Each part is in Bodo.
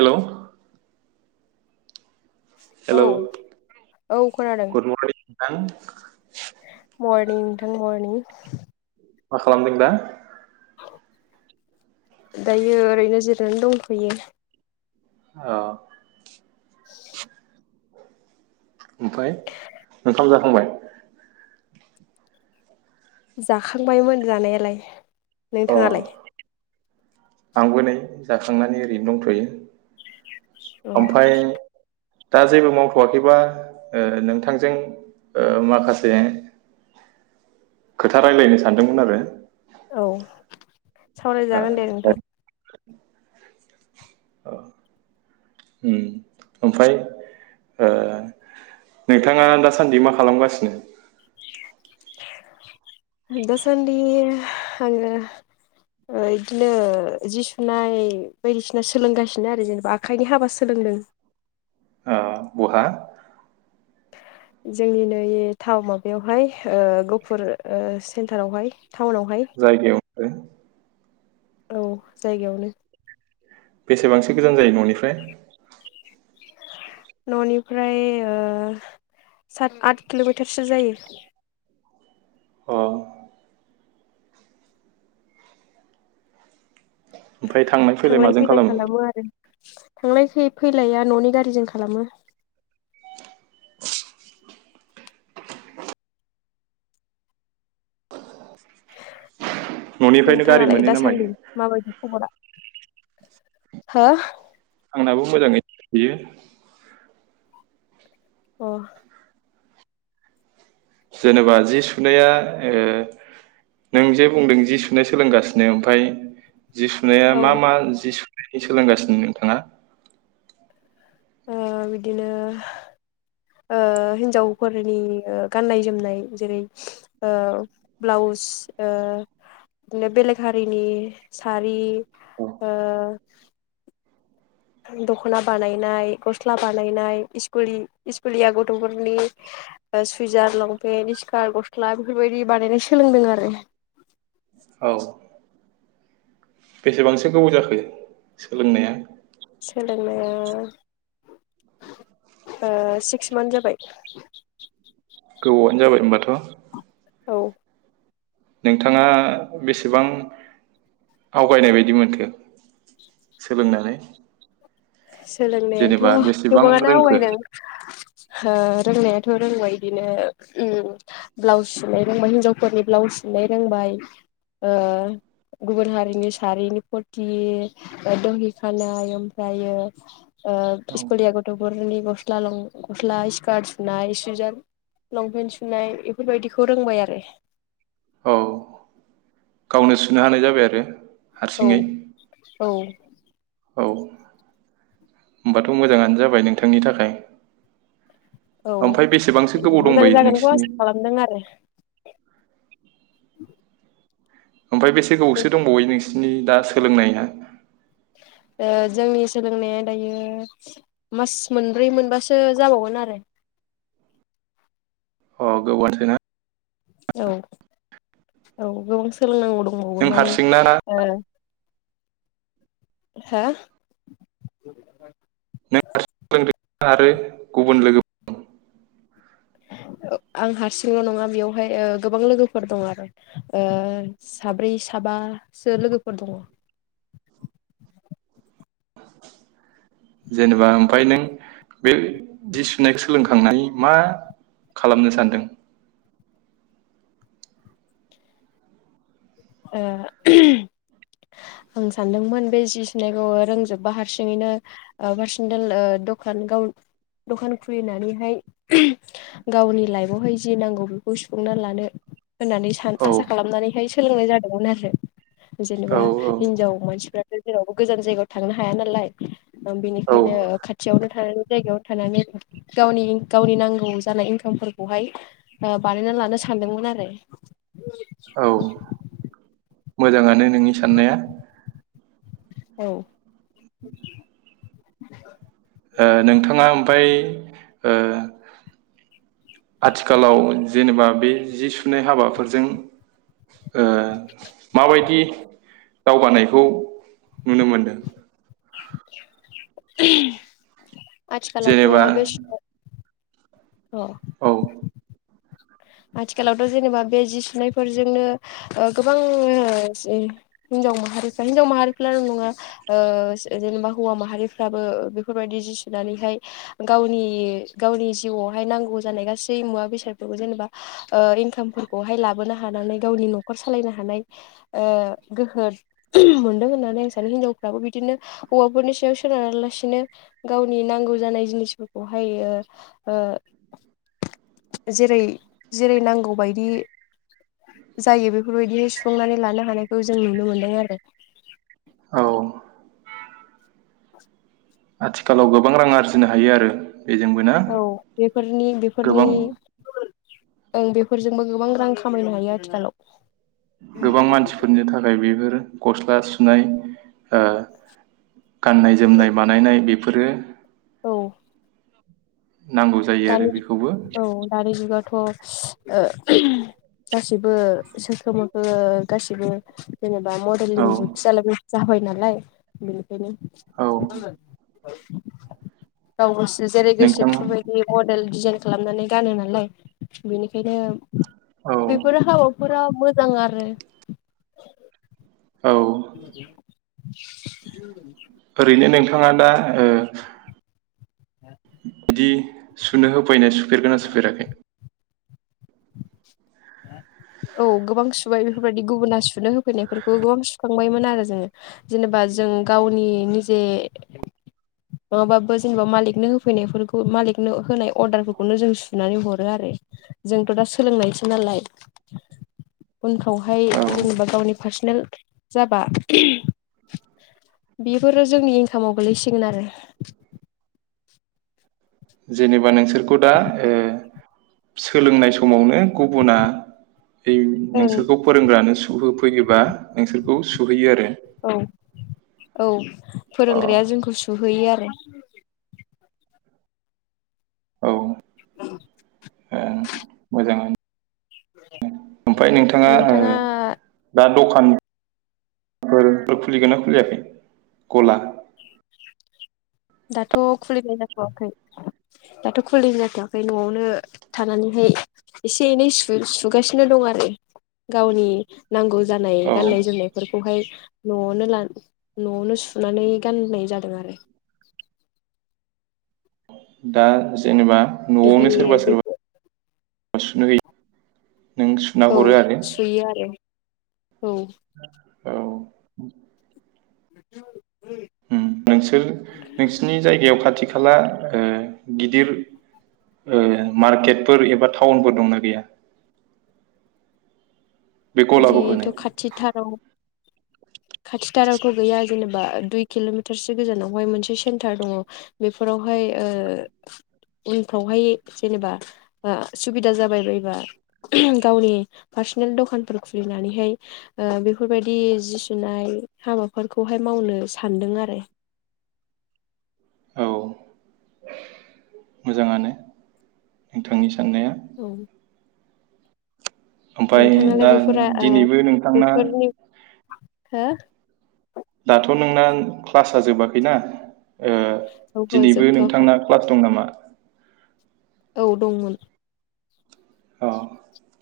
हेलौ हेलौ औ औ खोनादों। थां। मरनिं नोंथां मरनिं। मा खालामदों दा? दायो ओरैनो जिरनानै दंथ'यो। औ। ओमफाय ओंखाम जाखांबाय? जाखांबायमोन जानायालाय। अ नोंथाङालाय? आंबो नै जाखांनानै ओरैनो दंथ'यो। औ ओमफाय दा जेबो मावथ'आाखैबा ओ नोंथांजों ओ माखासे खोथा रायलायनो सानदोंमोन आरो। औ। सावरायजागोन दे नोंथां। ओ उम ओमफाय ओ नोंथाङा दासान्दि मा खालामगासिनो? [inaudible] दासानदि आङो इदिनो जि सुनाय बायदिसिना सोलोंगासिनो आरो जेनेबा आखाइनि हाबा सोलोंदों। आ बहा? जोंनि नै थाव माबायावहाय ओ गपुर सेन्टारावहाय। टाउनावहाय। ओ। औ जायगावनो। बेसेबांसो गोजान जायो न'निफ्राय? न'निफ्राय ओ सात आट किल'मिटारसो जायो। औ ओमफ्राय थांलाय फैलाय माजों खालाम थांलायखै फैलाया न'नि गारिजों खालामो न'निफ्रायनो गारि नोंथाङालाय मोनो ना मायो दासान्दि माबायदि खबरा हा आंनाबो मोजाङै थायो अ जेनेबा जि सुनाया ओ नों जे बुंदों जि सुनाय सोलोंगासिनो ओमफ्राय जि सुनाया औ मा मा ओ जि सु नो सोलोंगासिनो नोंथाङा बिदिनो हिन्जावफोरनि गाननाय जोमनाय जेरै ब्लाउस बिदिनो बेलेग हारिनि सारि ओ औ दख'ना बानायनाय गस्ला बानायनाय सस्कुुलिया गथ'फोरनि सुइजार लंपेन्ट स्कार्ट गस्ला बेफोरबायदि बानायनाय सोलोंदों आरो औ बेसेबांसो गोबाव जाखो सोलोंनाया सोलोंनाया सिक्स मान्थ जाबाय गोबावानो जाबाय होमबाथ' औ नोंथाङा बेसेबां आवगायनाय बायदि मोनखो सोलोंनानै सोलोंनायाथ' जेनेबा बेसेबां गोबाङानो रोंखो आवगायदों रोंनायाथ' रोंबाय बिदिनो ब्लाउस सुनाय रोंबाय हिनजावफोरनि ब्लाउस सुनाय रोंबाय गुबुन हारिनि सारिनि फुरथि दहि खानाय ओमफ्रायो [inaudible] [unintelligible] आ औ इस्कुलिया गथफोरनि गस्ला लं गस्ला स्कार्ट सुनाय सुइजार लंपेन्ट सुनाय बेफोरबायदिखौ रोंबाय आरो औ गावनो सुनो हानाय जाबाय आरो औ हारसिङै औ औ होनबाथ' मोजाङानो जाबाय नोंथांनि थाखाय औ ओमफ्राय बेसेबांसो गोबाव मोजां दंबायो जागोनखौ नोंसिनि आसा खालामदों आरो [inaudible] [unintelligible] ओमफ्राय बेसे गोबावसो दंबावो नोंसिनि नोंसिनि दा सोलोंनाया जोंनि सोलोंनाया दायो मास मोनब्रै मोनबासो जाबावगोन आरो अ गोबारसिना [inaudible] [unintelligible] औ औ गोबां सोलोंनांगौ दं नों हारसिंना ना हा न [inaudible] [unintelligible] आरो गुबुन लोगोफोर दं आं हारसिंल' नङा बेयावहाय गोबां लोगोफोर दं आरो साब्रै साबासो लोगोफोर दङ जेनेबा ओमफ्राय नों बे जि सुनायखौ सोलोंखांनाय मा खालामनो सानदों? ओ आं सानदोंमोन बे जि सुनायखौ रोंजोबबा हारसिङैनो पार्सनेल दखान गाव दखान खुलिनानैहाय गावनि लाइफआवहाय जि नांगौ बेखौ सुफुंना लानो। होननानै सान औ आसा खालामनानैहाय सोलोंनाय जादों [unintelligible] औ जेनेबा हिनजाव मानसिफ्रा जेरावबो गोजान जायगायाव थांनो हाया नालाय औ बेनिखायनो खाथियावनो थानानै जायगायाव थानानै गावनि गावनि नांगौ जानाय इनकामफोरखौहाय बानायना लानो सानदोंमोन आरो औ मोजाङानो नोंनि साननाया। औ ओ नोंथाङा ओमफ्राय ओ आथिखालाव जेनेबा बे जि सुनाय हाबाफोरजों ओ माबायदि दावगानायखौ नुनो मोनदों? [unintelligible] आथिखालावथ जेनेबा बेसे [unintelligible] औ आथिखालावथ' जेनेबा बे जि सुनायफोरजोंनो ओ गोबां हिनजाव माहारिफ्रा हिनजाव माहारिफ्र नङा जेनेबा हौवा माहारिफ्राबो बेफोरबायदि जि सुनानैहाय गावनि गावनि जिउआवहाय नांगौ जानाय गासै मुवा बेसादफोरखौ जेनेबा ओ इनकामफोरखौहाय लाबोनो हानानै गावनि न'खर सालायनो हानाय ओ गोहो मोनदों होननानै आं सानो हिनजावफ्राबो बिदिनो हौवाफोरनि सायाव सोनारा लासिनो गावनि नांगौ जानाय जिनिसफोरखौहाय ओ जेरै जेरै नांगौबायायदि जायो बेफोरबायदि सुफुंनानै लानो हानायखौ जों नुनो मोनदों आरो औ आथिखालाव गोबां रां आरजिनो हायो आरो बेजोंबो ना औ बेफोरनि बेफोरनि गोबां ओं बेफोरजोंबो गोबां रां खामायनो हायो आथिखालाव गोबां मानसिफोरनि थाखाय बेफोरो गस्ला सुनाय ओ गाननाय जोमनाय बानायनाय बे फोरो औ नांगौ जायो आरो बेखौबो थ ओ गासिबो सोरखोमोखो गासिबो जेनेबा औ मडेलिं जुगसो जालायबाय जाबाय नालाय औ [unintelligible] गाव‌ गोसो जेरै गोसो नोंथाङा बेफोरबाय मडेल डिजाइन खालामनानै गानो नालाय बेनिखायनो औ बिफोरो हाबाफोराव मोजां आरो [inaudible] [inaudible] औ ओरैनो नों थाङा दा ओ बिदि सुनो होफैनो सु फेरगोना सुफेराखै? [inaudible] औ गोबां सुबाय बेफोरबायदि गुबुना सुनो होफैनायफोरखौ गोबां सुखांबायमोन आरो जोङो जेनेबा जों गावनि निजे नङाबाबो जेनेबा मालिकनो होफैनायफोरखौ मालिकनो होनाय अर्डारखौफोरखौनो जों सुनानै ह रो आरो जोंथ' दा सोलोंनायसो नालाय उनफ्रावहाय औ जेनेबा गावनि फार्सनेल जाबा बेफोरो जोंनि इनखामाव गोलैसिगोन आरो। जेनेबा नोंसोर खौ दा ओ सोलोंनाय समावनो गुबुना ओं नोंसोरखौ फोरोंग्रानो सुहो फैयोबा नोंसोरखौ सुहैयो आरो औ औ अ फोरोंग्राया जोंखौ सुहोयो आरो। [inaudible] औ [inaudible] ओं मोजाङानो ओमफ्राय ओ नोंथाङा दा दखानफोर खुलिगोना खुलियाखै गला? दाथ' खुलिनाय जाथवाखै दाथ खुलिनाय जाथवाखै नआवनो थानानैहाय एसे एनै सु सुगासिनो दं आरो गावनि नांगौ जानाय औ गाननाय जोमनायफोरखौहाय न'आवनो लान न'आवनो सुनानै गाननाय जादों आरो। दा जेनेबा इदि न'आवनो सोरबा बे सोरबा सुनो है नों सुना औ हरो आरो सुयो आरो औ औ [inaudible] उम नोंसोर नोंसिनि जायगायाव खाथि खा खाला ओ गिदिर ओ मार्केटफोर एबा थाउनफोर दंना गैया। बे गलाखौ होनो जिहेथु खाथिथाराव खाथिथारावथ' गैया। जेनेबा दुइ किल'मिटारसो गोजानावहाय मोनसे सेन्टार दङ बेफोरावहाय ओह उनफ्रावहाय जेनेबा आ सुबिदा जाबाय बायबा गावनि पारस्नेल द'खानफोर खुलिनानैहाय ओह बेफोरबायदि जि सुनाय हाबाफोरखौहाय मावनो सानदों आरो। औ मोजाङानो नोंथांनि साननाया औ ओमफाय नोंथाङालाय दा बेफोरा ओ दिनैबो नोंथांना बेफोरनि हो दाथ' नोंना क्लासा जोबाखैना ओह औहो दिनैबो जोबथ'वाखै नोंथांना क्लास दं नामा औ दंमोन अह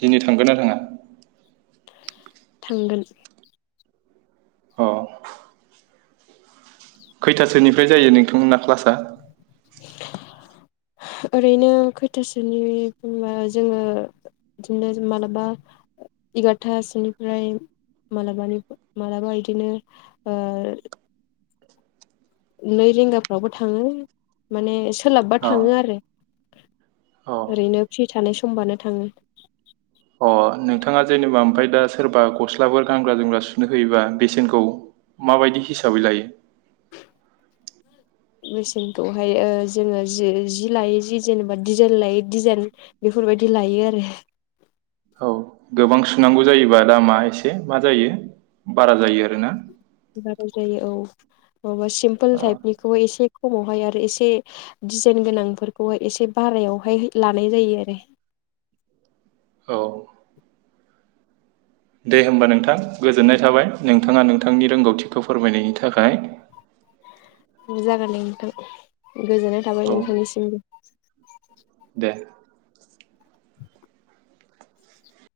दिनै थांगोना थाङा थांगोन अह खैथासोनिफ्राय जायो नोंथांमोनना क्लासा ओरैनो खोयथासोनिफ्रायबा जोङो बिदिनो मालाबा इगारथासोनिफ्राय मालाबानि मालाबा बिदिनो ओह नै रिंगाफ्रावबो थाङो माने सोलाबबा अ थाङो आरो अ ओरैनो फ्रि थानाय समबानो थाङो। अ नोंथाङा जेनेबा ओमफ्राय दा सोरबा गस्लाफोर गानग्रा जोमग्रा सुनो होयोबा बेसेनखौ माबायदि हिसाबै लायो। बेसेनखौहाय ओह जोङो जि जि लायै जि जेनेबा दिजाइन लायै डिजाइन बेफोरबायदि लायो आरो औ गोबां सुनांगौ जायोबा दामा एसे मा जायो बारा जायो आरोना। बाराय जायो औ बबा सिमपोल अ टाइपनिखौहाय एसे खमावहाय आरो एसे डिजाइन गोनांफोरखौहाय एसे बारायावहाय लानाय जायो आरो। औ दे होमबा नोंथां गोजोननाय थाबाय नोंथाङा नोंथांनि रोंगौथिखौ फोरमायनायनि थाखाय। जागोनदे नोंथां। गोजोननाय थाबाय औ नोंथांनिसिमबो एह